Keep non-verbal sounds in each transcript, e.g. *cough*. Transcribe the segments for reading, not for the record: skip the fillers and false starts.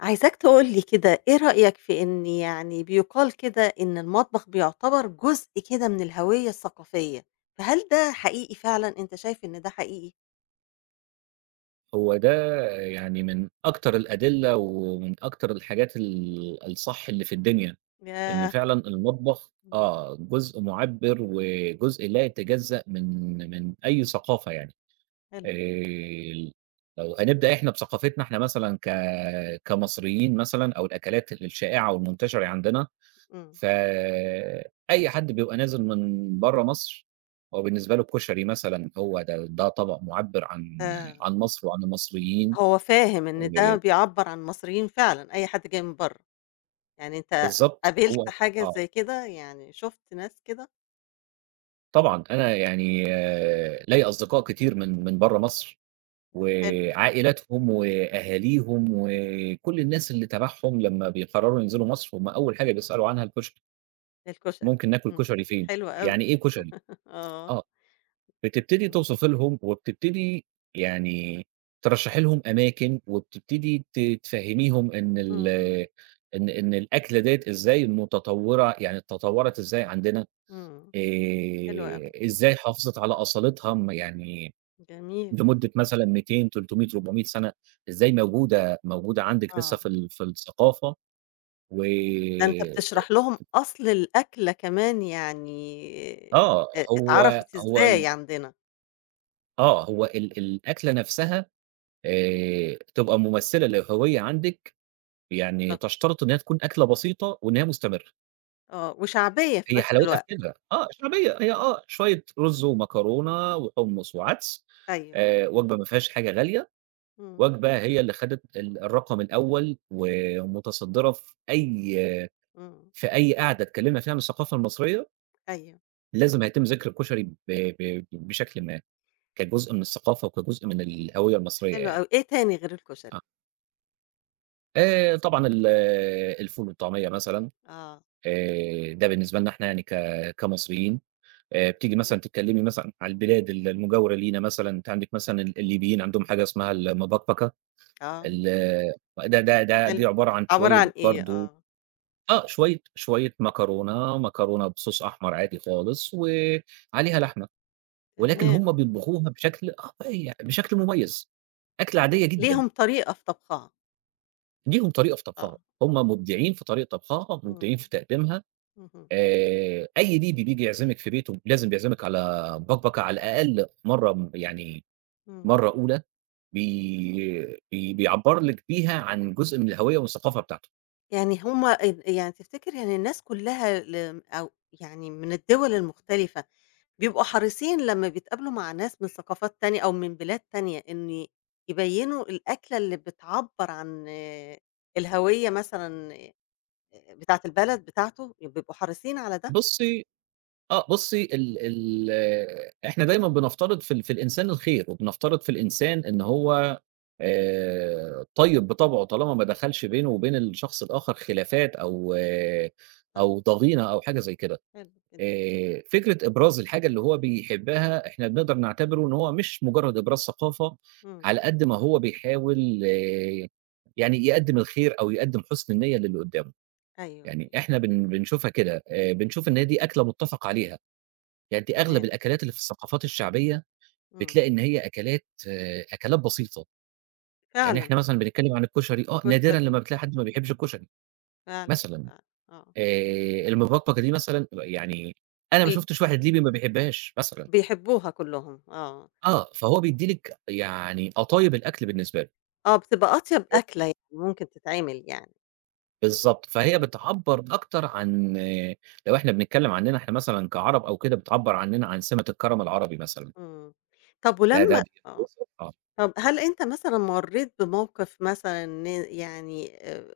عايزاك تقول لي كده إيه رأيك في إن يعني بيُقال كده إن المطبخ بيعتبر جزء كده من الهوية الثقافية، فهل ده حقيقي فعلًا، أنت شايف إن ده حقيقي؟ هو ده يعني من أكتر الأدلة ومن أكتر الحاجات الصح اللي في الدنيا، إن ياه! فعلًا المطبخ إمم، آه، جزء مُعبّر وجزء لا يتجزأ من أي ثقافة يعني. آآ حلو. لو هنبدأ إحنا بثقافتنا إحنا مثلًا كمصريين مثلًا أو الأكلات الشائعة والمنتشرة عندنا، إمم، فأي حد بيبقى نازل من برّه مصر، هو بالنسبة له الكشري مثلًا هو ده طبق مُعبّر عن آآ، عن مصر وعن المصريين هو فاهم و إن ده بيعبّر عن المصريين فعلًا، أي حد جاي من برّه، يعني أنت بالضبط، قابلت هو حاجة آه، زي كده، يعني شُفت ناس كده؟ طبعًا أنا يعني، ليّا أصدقاء كتير من برّه مصر، حلو، وعائلاتهم وأهاليهم وكل الناس اللي تبعهم لمّا بيقرروا ينزلوا مصر، هم أول حاجة بيسألوا عنها الكشري، الكشري، ممكن ناكل إمم، كشري فين؟ حلو أوي، يعني إيه كشري؟ *laughs* آه، آه، بتبتدي إمم. توصف لهم وبتبتدي يعني ترشّحي لهم أماكن، وبتبتدي تفهّميهم إن ال إمم، إن إن الأكلة ديّة إزاي متطوّرة، يعني تطوّرت إزاي عندنا. إمم، حلو أوي، إزاي حافظت على أصالتها يعني جميل، لمدة مثلًا 200، 300، 400 سَنة، إزاي موجودة عندِك لسه آه. في الثقافة و ده أنت بتشرح لهم أصل الأكلة كمان يعني آه، هو اتعرفت هو ال إزاي عندنا، آه، هو ال الأكلة نَفْسها تبقى مُمثِّلة للهوية عندِك، يعني بالضبط، تشترط إن هي تكون أكلة بسيطة وإن هي مستمرة، آه، وشعبية في هي نفس حلاوتها في الوقت، كده، شعبية هي، شوية رُز ومكرونة وحُمُّص وعدس، أيوه، وجبة ما فيهاش حاجة غالية إمم، وجبة هي اللي خدت الرقم الأول ومتصدرة في أي إمم، في أي قعدة اتكلمنا فيها عن الثقافة المصرية، أيوه، لازم هيتم ذكر الكشري ب ب بشكل ما، كجزء من الثقافة وكجزء من الهوية المصرية حلو يعني، أوي، إيه تاني غير الكشري؟ آه. طبعًا الفول والطعمية مثلًا، آه، ده بالنسبة لنا إحنا يعني كمصريين، بتيجي مثلًا تمام، تتكلمي مثلًا على البلاد المجاورة لينا مثلًا، أنتِ عندِك مثلًا الليبيين عندهم حاجة اسمها المبكبكة، آه، ال ده ده ده حلو، دي عبارة عن عبارة عن شوية إيه؟ برضه آه، آه، شوية شوية مكرونة، مكرونة بSauce أحمر عادي خالص وعليها لحمة، ولكن تمام، هم بيطبخوها بشكل آه، ي بشكل مميز، أكلة عادية جدًا، ليهم طريقة في طبخها، ليهم طريقة في آه، طبخها، هم آه، مبدعين في طريقة طبخها، إمم، مبدعين في تقديمها، اهم، أي ليبي بييجي يعزمِك في بيته لازم بيعزمِك على بكبكة على الأقل مرة م يعني إمم، مرة أولى بي بي بيعبّر لِك بيها عن جزء من الهوية والثقافة بتاعته. يعني هُم يعني تفتكر يعني الناس كلها أو يعني من الدول المختلفة بيبقوا حريصين لمّا بيتقابلوا مع ناس من ثقافات تانية أو من بلاد تانية إن يبيّنوا الأكلة اللي بتعبّر عن الهوية مثلًا بتاعة البلد بتاعته، بيبقوا حريصين على ده؟ بُصي آه، بُصّي ال ال إحنا دايمًا بنفترض في الإنسان الخير، وبنفترض في الإنسان إن هو، طيب بطبعه طالما ما دخلش بينه وبين الشخص الآخر خلافات أو آه، صح، أو ضغينة أو حاجة زي كده. حلو كده، فكرة إبراز الحاجة اللي هو بيحبها إحنا بنقدر نعتبره إن هو مش مجرد إبراز ثقافة، إمم، على قد ما هو بيحاول، يعني يقدّم الخير أو يقدّم حُسن النية للي قدّامه، أيوه، يعني أيوه، إحنا بنشوفها كده، بنشوف إن هي دي أكلة مُتّفق عليها. يعني أنتِ أغلب تمام، الأكلات اللي في الثقافات الشعبية، إمم، بتلاقي إن هي أكلات بسيطة، يعني فعلًا إحنا مثلًا بنتكلم عن الكشري، نادرًا كشري لمّا بتلاقي حد ما بيحبش الكشري، فعلًا، مثلًا فعلًا، آه، آآ، المبكبكة دي مثلًا يعني أنا ما ال شُفتش واحد ليبي ما بيحبهاش مثلًا، بيحبوها كلّهم، آه، فهو بيدّي لِك يعني قطايب الأكل بالنسبة له، آه، بتبقى أطيب أكلة يعني ممكن تتعمل يعني، بالضبط، فهي بتعبّر أكتر عن، لو إحنا بنتكلم عننا إحنا مثلًا كعرب أو كده، بتعبّر عننا عن سمة الكرم العربي مثلًا، إمم، طب ده ده ولمّا آه. بيوصف- آه. طب هل أنت مثلًا مرّيت بموقف مثلًا إن يعني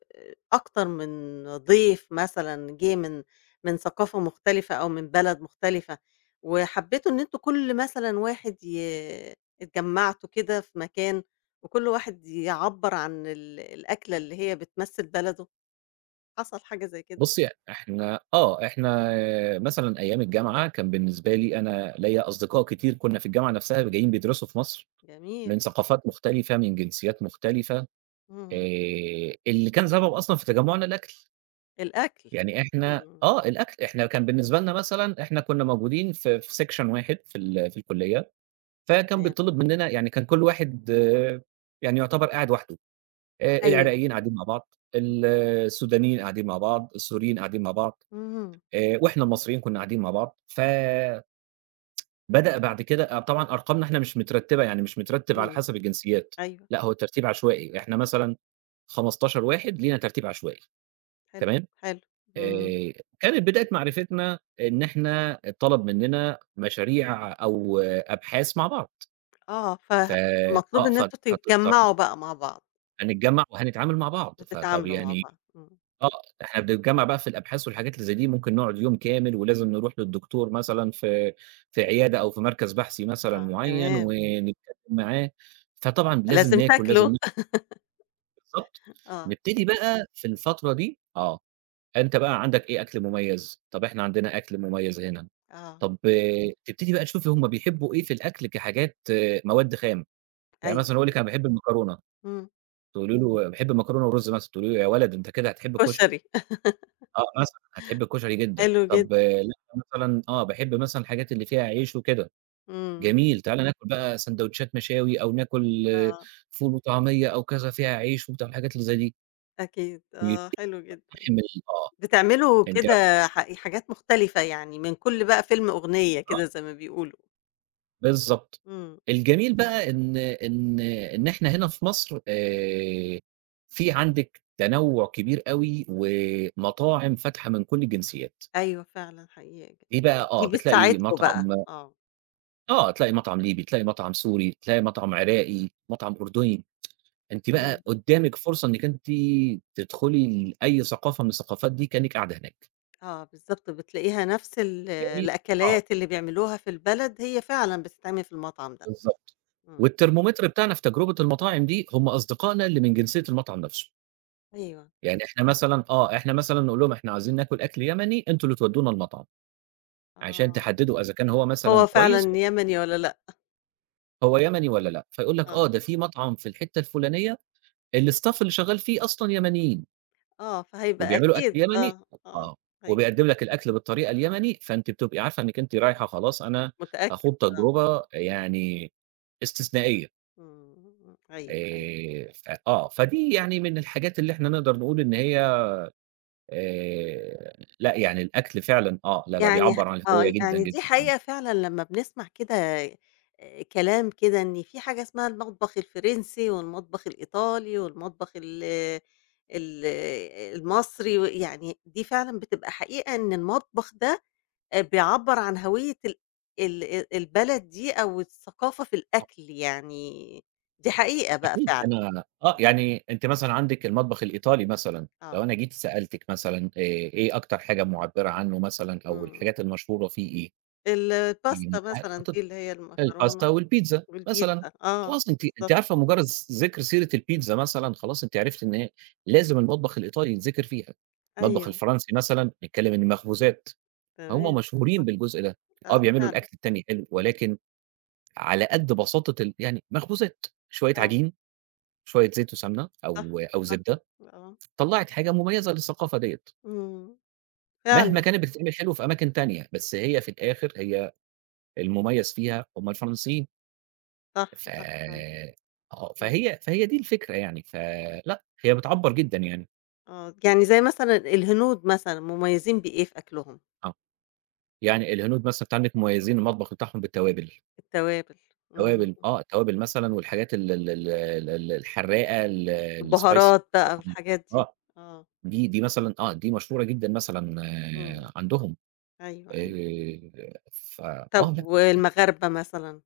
أكتر من ضيف مثلًا جِه من ثقافة مختلفة أو من بلد مختلفة، وحبيتوا إن أنتم كل مثلًا واحد اتجمّعتوا كده في مكان، وكل واحد يعبّر عن الأكلة اللي هي بتمثّل بلده؟ حصل حاجة زي كده؟ بُصّي، إحنا مثلًا أيام الجامعة كان بالنسبة لي أنا ليّا أصدقاء كتير كنا في الجامعة نفسها جايين بيدرسوا في مصر، جميل، من ثقافات مختلفة، من جنسيات مختلفة، إمم، اللي كان سبب أصلًا في تجمُّعنا الأكل، الأكل، يعني إحنا إمم، آه، الأكل، إحنا كان بالنسبة لنا مثلًا إحنا كنا موجودين في section واحد في الكلية، فكان تمام، بيتطلب مننا يعني كان كل واحد، يعني يعتبر قاعد وحده. أيوه، العراقيين قاعدين مع بعض، ال السودانيين قاعدين مع بعض، السوريين قاعدين مع بعض. اهم، وإحنا المصريين كُنّا قاعدين مع بعض، فبدأ بعد كده. طبعًا أرقامنا إحنا مش مترتّبة، يعني مش مترتّب على إمم، حسب الجنسيات، أيوه، لأ هو الترتيب عشوائي، إحنا مثلًا 15 واحد لينا ترتيب عشوائي حلو، تمام. حلو، إمم. آآ كانت بداية معرفتنا إن إحنا اتطلب مننا مشاريع أو أبحاث مع بعض، آه، ف فمطلوب آه، إن ف أنتم فت طب تتجمّعوا بقى مع بعض، هنتجمّع وهنتعامل مع بعض، فطب وتتعاملوا مع يعني بعض، إمم، آه، إحنا بنتجمّع بقى في الأبحاث والحاجات اللي زي دي، ممكن نقعد يوم كامل ولازم نروح للدكتور مثلًا في عيادة أو في مركز بحثي مثلًا آه، معيّن تمام، ونتكلم معاه، فطبعًا لازم لازم ناكل، لازم تاكلوا نشرب *laughs* بالضبط. آه، نبتدي بقى في الفترة دي، أنت بقى عندك إيه أكل مميز؟ طَب إحنا عندنا أكل مميز هنا، آه، طَب تبتدي بقى تشوفي هم بيحبّوا إيه في الأكل كحاجات مواد خام، يعني مثلًا أيوه، هو يقول لِك أنا باحب المكرونة، إمم، تقولي له باحب المكرونة والرز مثلًا، تقولي له يا ولد أنت كده هتحب الكشري. كشري *laughs* مثلًا هتحب الكشري جدًا، حلو طب جدًا، لأ مثلًا، باحب مثلًا الحاجات اللي فيها عيش وكده، إمم، جميل، تعالَ ناكل بقى سندوتشات مشاوي أو ناكل آه، فول وطعمية أو كذا فيها عيش وبتاع الحاجات اللي زي دي، أكيد، آه، ويبتدي حلو جدًا، يقتحم ال آه، بتعملوا أنتِ كده عارفة حاجات مختلفة يعني من كل بقى فيلم أغنية آه، كده زي ما بيقولوا، بالضبط. إمم، الجميل بقى إن إحنا هنا في مصر، في عندِك تنوع كبير أوي ومطاعم فاتحة من كل الجنسيات، أيوه فعلًا حقيقة، دي بقى، دي بتلاقي بتساعدكم بقى، مطعم آه، آه، تلاقي مطعم ليبي، تلاقي مطعم سوري، تلاقي مطعم عراقي، مطعم أردني، أنتِ إمم. بقى قدّامِك فرصة إنِّك أنتِ تدخلي لأي ثقافة من الثقافات دي كإنِّك قاعدة هناك، آه، بالضبط، بتلاقيها نفس ال جميل، آه، الأكلات اللي بيعملوها في البلد هي فعلًا بتتعمل في المطعم ده، بالضبط، إمم، والترمومتر بتاعنا في تجربة المطاعم دي هم أصدقائنا اللي من جنسية المطعم نفسه، أيوه، يعني إحنا مثلًا نقول لهم إحنا عايزين ناكل أكل يمني، أنتم اللي تودونا المطعم، عشان آه، تحددوا إذا كان هو هو مثلًا كويس، فعلًا يمني والّا لأ؟ هو يمني والّا لأ، فيقول لك، آه، ده في مطعم في الحتة الفلانية الstaff اللي شغال فيه أصلًا يمنيين. آه، فهيبقى وبيعملوا أكل أكيد يمني آه، آه، آه، هي وبيقدّم لك الأكل بالطريقة اليمني، فأنتِ بتبقي عارفة إنِّك أنتِ رايحة خلاص أنا متأكد هاخوض آه، تجربة إمم، يعني استثنائية. إمم، إمم، إمم، أيوه، أيوه. ف آه، فدي يعني من الحاجات اللي إحنا نقدر نقول إن هي آآ، لأ يعني الأكل فعلًا، لا، لا يعني بيعبّر عن الهوية آه، جدًا، يعني جدًا دي طبعًا. حقيقة فعلًا لمّا بنسمع كده كلام كده إن في حاجة اسمها المطبخ الفرنسي والمطبخ الإيطالي والمطبخ ال ال المصري و يعني دي فعلًا بتبقى حقيقة إن المطبخ ده بيعبّر عن هوية ال ال ال البلد دي أو الثقافة في آه، الأكل يعني دي حقيقة بقى أكيد فعلًا، أنا، إمم، يعني أنتِ مثلًا عندِك المطبخ الإيطالي مثلًا، لو آه، أنا جيت سألتِك مثلًا، إيه أكتر حاجة مُعبّرة عنه مثلًا أو إمم، الحاجات المشهورة فيه إيه؟ يعني الباستا ه مثلًا هت دي اللي هي الباستا المكرونة والبيتزا مثلًا، والبيتزا، آه خلاص أنتِ بالضبط، عارفة مجرد ذِكر سيرة البيتزا مثلًا خلاص أنتِ عرفتِ إن هي لازم المطبخ الإيطالي يتذكر فيها، المطبخ أيوه. الفرنسي مثلًا نتكلم إن مخبوزات، هُم تمام، مشهورين بالجزء ده، آه بيعملوا فعلًا، الأكل التاني حلو إمم، ولكن على قد بساطة يعني مخبوزات، شوية آه، عجين، شوية زيت وسمنة صح، أو صح، زبدة، آه، طلّعت حاجة مميزة للثقافة ديّة، إمم، مهما فعلًا كانت بتتعمل حلو في أماكن تانية، بس هي في الآخر هي المميز فيها هُم الفرنسيين. صح، ف صح فعلًا، آه، إمم، فهي فهي دي الفكرة يعني، فلأ، هي بتعبّر جدًا يعني، آه، يعني زي مثلًا الهنود مثلًا مميزين بإيه في أكلهم؟ آه، يعني الهنود مثلًا أنت عندك مميزين المطبخ بتاعهم بالتوابل، التوابل، إمم، توابل آه، التوابل مثلًا والحاجات ال ال ال ال ال الحراقة ال الspicy البهارات بقى مثلًا والحاجات دي، آه، آه، دي مثلًا، دي مشهورة جدًا مثلًا إمم، آه، عندهم أيوه، أيوه، آآ، طب فآه، لأ. والمغاربة مثلًا؟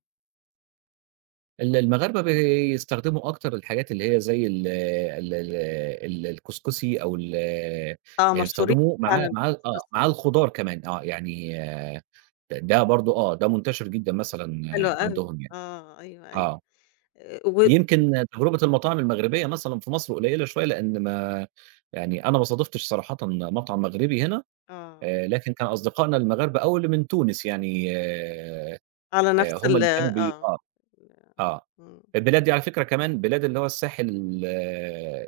المغاربة بيستخدموا أكتر الحاجات اللي هي زي ال ال ال ال الكسكسي أو يعني آه مشهورين بيستخدموه معاه فعلًا معاه آه، بالcouscous معاه يعني، الخضار كمان، يعني د ده ده برضه، ده منتشر جدًا مثلًا حلو آه، أوي، عندهم يعني، آه، أيوه، آه. أيوه، و يمكن تجربة المطاعم المغربية مثلًا في مصر قليلة شوية لإن ما يعني أنا ما صادفتش صراحةً مطعم مغربي هنا، آه، لكن كان أصدقائنا المغاربة أو اللي من تونس يعني على نفس هم ال اللي كانوا بي آه، آه. آه. إمم، البلاد دي على فكرة كمان بلاد اللي هو الساحل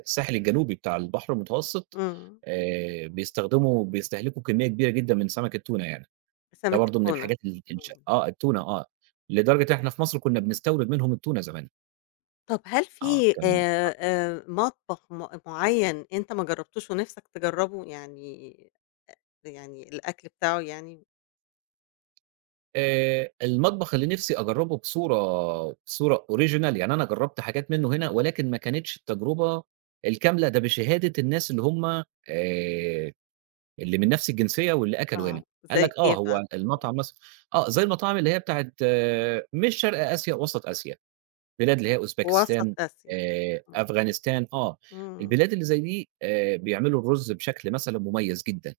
الساحل الجنوبي بتاع البحر المتوسط إمم، بيستهلكوا كمية كبيرة جدًا من سمك التونة يعني، ده سمك برضه من التونة، الحاجات ال الش إمم. آه التونة، لدرجة إحنا في مصر كنا بنستورد منهم التونة زمان. طب هل آه في كان مطبخ معيّن أنت ما جرّبتوش ونِفْسك تجرّبه؟ يعني يعني الأكل بتاعه يعني المطبخ اللي نفسي أجرّبه بصورة original يعني أنا جرّبت حاجات منه هنا ولكن ما كانتش التجربة الكاملة ده بشهادة الناس اللي هم آآ اللي من نفس الجنسية واللي أكلوا هنا، آه، قال زي لك إيه آه، بقى؟ هو آه، المطعم مثلًا، زي المطاعم اللي هي بتاعة مش شرق آسيا، وسط آسيا، بلاد اللي هي وسط أوزبكستان، آسيا. إمم، أفغانستان، إمم، البلاد اللي زي دي، بيعملوا الرز بشكل مثلًا مميز جدًا،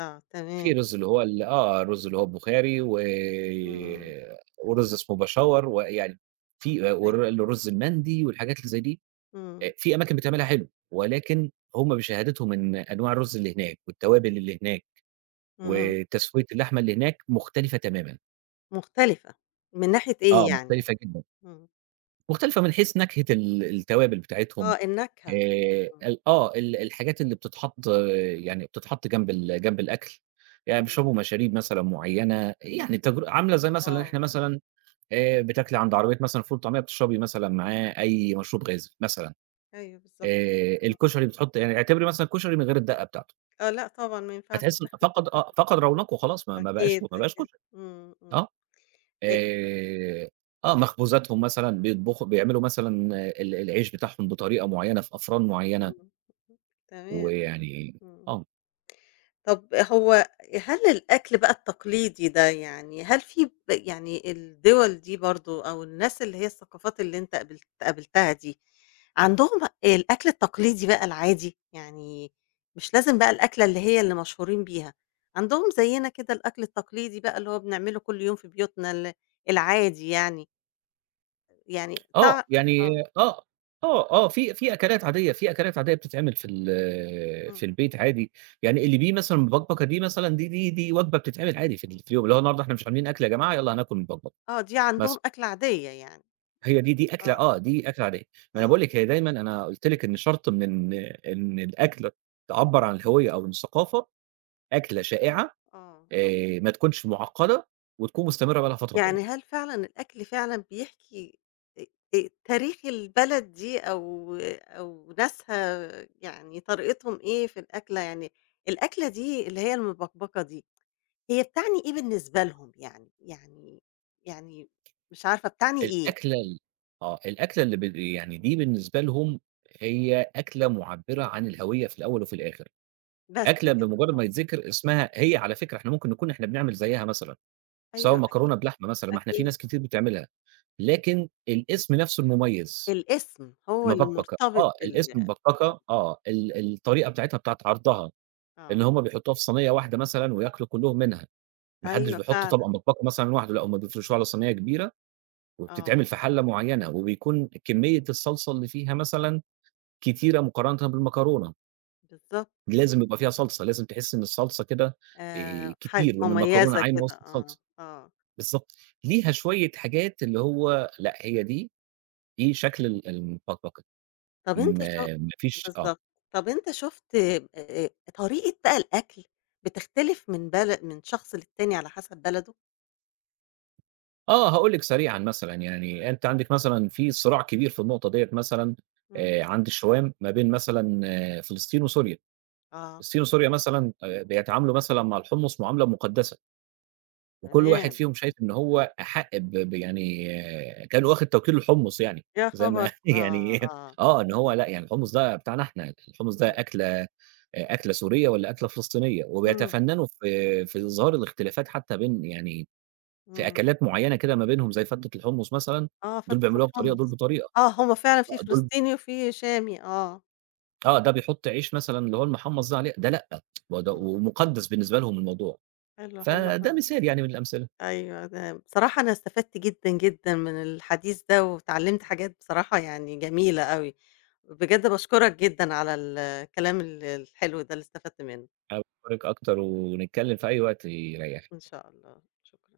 آه في تمام، رز اللي هو ال آه، الرز اللي هو البخاري و إمم، ورز اسمه بشاور، ويعني في آه، ور أيوه، الرز المندي والحاجات اللي زي دي، إمم، في أماكن بتعملها حلو، ولكن هم بشهادتهم إن أنواع الرز اللي هناك والتوابل اللي هناك إمم، وتسوية اللحمة اللي هناك مختلفة تمامًا، مختلفة، من ناحية إيه يعني؟ مختلفة جدًا، إمم، مختلفة من حيث نكهة التوابل بتاعتهم آه النكهة، إمم، ال آه ال الحاجات اللي بتتحط جنب جنب الأكل، يعني إمم، بيشربوا مشاريب مثلًا معيّنة، يعني عاملة زي مثلًا آه، إحنا مثلًا، بتاكلي عند عربية مثلًا فول وطعمية بتشربي مثلًا معاه أي مشروب غازي مثلًا، أيوه بالضبط، إمم، الكشري بتحط يعني اعتبري مثلًا الكشري من غير الدقة بتاعته، آه لأ طبعًا ما ينفعش، هتحسي إن فقد رونقه خلاص ما ما بقاش ما أكيد، بقاش أكيد، كشري. إمم، إمم، آه. أ آآ مخبوزاتهم مثلًا بيعملوا مثلًا العيش بتاعهم بطريقة معيّنة في أفران معيّنة، إمم، تمام، ويعني إمم. آه، طب هل الأكل بقى التقليدي ده يعني هل في يعني الدول دي برضه أو الناس اللي هي الثقافات اللي أنت قابلتها دي، عندهم الأكل التقليدي بقى العادي، يعني مش لازم بقى الأكلة اللي هي اللي مشهورين بيها، عندهم زينا كده الأكل التقليدي بقى اللي هو بنعمله كل يوم في بيوتنا العادي يعني، يعني آه، تع آه، يعني آه، في أكلات عادية، بتتعمل في ال إمم، في البيت عادي، يعني اللي بيه مثلًا مبكبكة دي مثلًا دي وجبة بتتعمل عادي في اليوم، اللي هو النهارده إحنا مش عاملين أكل يا جماعة يالّا هناكل مبكبكة آه دي عندهم مثلًا، أكلة عادية يعني، هي دي دي أكلة آه، آه، دي أكلة عادية، ما أنا آه، باقول لِك هي دايمًا أنا قُلت لِك إن شرط من إن إن الأكلة تعبّر عن الهوية أو الثقافة أكلة شائعة آه، آه. ما تكونش معقّدة وتكون مستمرة بقى لها فترة طويلة. يعني هل فعلًا الأكل فعلًا بيحكي آآ تاريخ البلد دي أو ناسها يعني طريقتهم إيه في الأكلة، يعني الأكلة دي اللي هي المبكبكة دي، هي بتعني إيه بالنسبة لهم يعني يعني مش عارفة بتعني إيه، الأكلة ال آه، الأكلة اللي يعني دي بالنسبة لهم هي أكلة معبّرة عن الهوية في الأول وفي الآخر، بس أكلة كده، بمجرد ما آه. يتذكر اسمها هي على فكرة إحنا ممكن نكون إحنا بنعمل زيّها مثلًا، سواء أيوه أكيد، مكرونة بلحمة مثلًا، ما إحنا في أكيد. ناس كتير بتعملها، لكن الاسم نفسه المميز، الاسم هو اللي المبكبكة، مرتبط آه، بال الاسم آه، مبكبكة، الطريقة بتاعتها بتاعة عرضها، إن آه. هُم بيحطوها في صينية واحدة مثلًا وياكلوا كلّهم منها. ما حدّش أيوه بيحط فعلًا، طبق مطبقة مثلًا لوحده، لأ هُم بيفرشوها على صينية كبيرة وبتتعمل آه، في حلة معيّنة، وبيكون كمية الصلصة اللي فيها مثلًا كتيرة مقارنةً بالمكرونة، بالضبط. لازم يبقى فيها صلصة، لازم تحس إن الصلصة كده حاجة كتير وإن المكرونة مميزة عايمة كده، وسط آه، الصلصة، آه. بالضبط، ليها شوية حاجات اللي هو لأ هي دي، دي شكل المطبقة، طب أنت ما فيش آه، بالضبط. طب أنت شُفت طريقة بقى الأكل بتختلف من شخص للتاني على حسب بلده؟ آه هاقول لِك سريعًا مثلًا يعني أنتِ عندِك مثلًا في صراع كبير في النقطة ديّة مثلًا إمم. عند الشوام ما بين مثلًا فلسطين وسوريا. آه، الصين وسوريا مثلًا بيتعاملوا مثلًا مع الحمُص معاملة مُقدّسة، وكل واحد تمام. فيهم شايف إمم. إن هو أحق ب ب يعني، كأنه واخد توكيل الحمُص يعني، يا زي ما خبر! *laughs* آه، يعني آه. آه، إن هو لأ يعني الحمُص ده بتاعنا إحنا، الحمُص ده إمم. أكلة سورية والّا أكلة فلسطينية، إمم، وبيتفنّنوا في إظهار الاختلافات حتى بين يعني في إمم. أكلات معيّنة كده ما بينهم زي فتّة الحمُص مثلًا، آه، دول فتة بيعملوها بطريقة دول الحمص. بطريقة، آه، هم فعلًا في دول فلسطيني وفي شامي، آه. آه، ده بيحُط عيش مثلًا اللي هو المحمّص ده عليه، ده لأ، وده إمم. ومُقدّس بالنسبة لهم الموضوع. حلو، حلو فده أوي. مثال يعني من الأمثلة، أيوه، ده بصراحة أنا استفدت جدًا، جدًا من الحديث ده، واتعلمت حاجات بصراحة يعني جميلة أوي، بجد باشكرك جدًا على الكلام الحلو ده اللي استفدت منه، أنا باشكرِك أكتر ونتكلم في أي وقت يريحك. إن شاء الله، شكرًا.